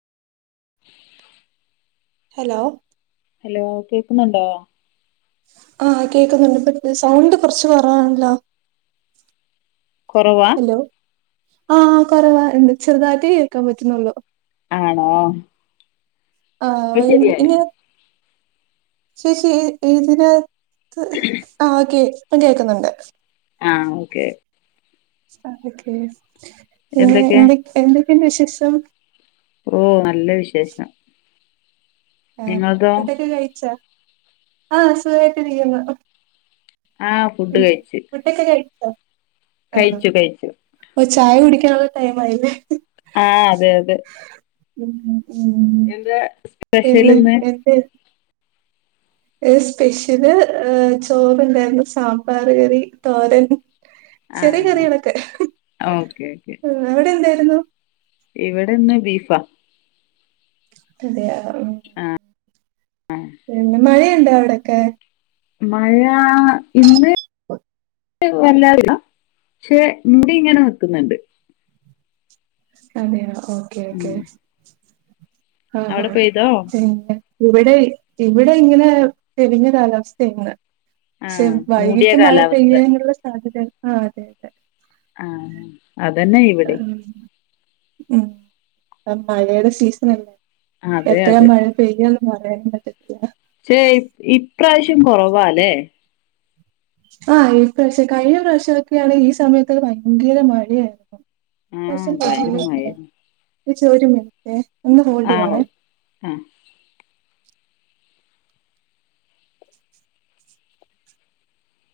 Hello hello കേക്കുന്നുണ്ടോ? ആ കേക്കുന്നുണ്ട് ബട്ട്‌ സൗണ്ട് കൊറച്ച് കൊറവാണല്ലോ കുറവാ ഹലോ ആ കൊറവാ എന്താ ചെറുതായിട്ടേ കേൾക്കാൻ പറ്റുന്നുള്ളു ആണോ ഇപ്പൊ ശരിയായോ [unintelligible] ചേച്ചി ഇതിനകത്ത് ആ ഓക്കെ ഇപ്പം കേക്കുന്നുണ്ട് ആ ഓക്കെ. ഓക്കെ പിന്നെ എന്തൊക്കെ എന്ത എന്തൊക്കെയുണ്ട് വിശേഷം ഓഹ് നല്ല വിശേഷം ആ നിങ്ങളതോ ഫുഡൊക്കെ കഴിച്ചോ ആ സുഖായിട്ടിരിക്കുന്നു ആഹ് ഫുഡ് ഉം കഴിച്ച് ഫുഡൊക്കെ [unintelligible] കയിച്ചു കയിച്ചു. അപ്പ ചായ കുടിക്കാനുള്ള ടൈം ആയില്ലേ? ആഹ് അതെ അതെ. ഉം ഉം ഉം എന്താ സ്പെഷ്യൽ പിന്നെ ഇന്ന് എന്ത്? സ്പെഷ്യല് ചോറുണ്ടായിരുന്നു, സാമ്പാറ് കറി, തോരൻ ചെറിയ ആഹ് കറികളൊക്കെ. ഓക്കെ അവിടെന്തായിരുന്നു? ഇവിടിന്ന് ബീഫാ. അതെയോ? ആ പിന്നെ മഴയുണ്ടോ അവിടൊക്കെ? മഴ ഇന്ന് മഴ [unintelligible] ഇല്ല. പക്ഷെ മൂടി ഇങ്ങനെ നിക്കുന്നുണ്ട്. അതെയോ? ഓക്കെ ഉം ഓക്കെ. അവിടെ ആഹ് പെയ്തോ പിന്നെ ഇവിടെ ഇവിടെ ഇങ്ങനെ തെളിഞ്ഞ കാലാവസ്ഥയിന്ന് ക്ഷെ ആഹ് മൂടിയ വൈകിട്ട് മഴ കാലാവസ്ഥ പെയ്യാനുള്ള സാധ്യത. ആ അതെ അതെ ആഹ് അതെന്നെ ഇവിടേം ഉം ഉം. ഇപ്പം മഴയുടെ സീസണല്ലേ? അതെ എത്രയാ മഴ പെയ്യ പറയണ്ടത് പക്ഷെ ഇപ്രാവശ്യം കുറവാ ല്ലേ? ആഹ് ഇപ്രാവശ്യം. കഴിഞ്ഞ പ്രാവശ്യമൊക്കെയാണേ ഈ സമയത്ത് ഭയങ്കര മഴയാ പക്ഷേ ആഹ് ഭയങ്കര ചേച്ചി മഴയായിരുന്നു ചേച്ചീ ഒരു മിനുറ്റെ ആ ആ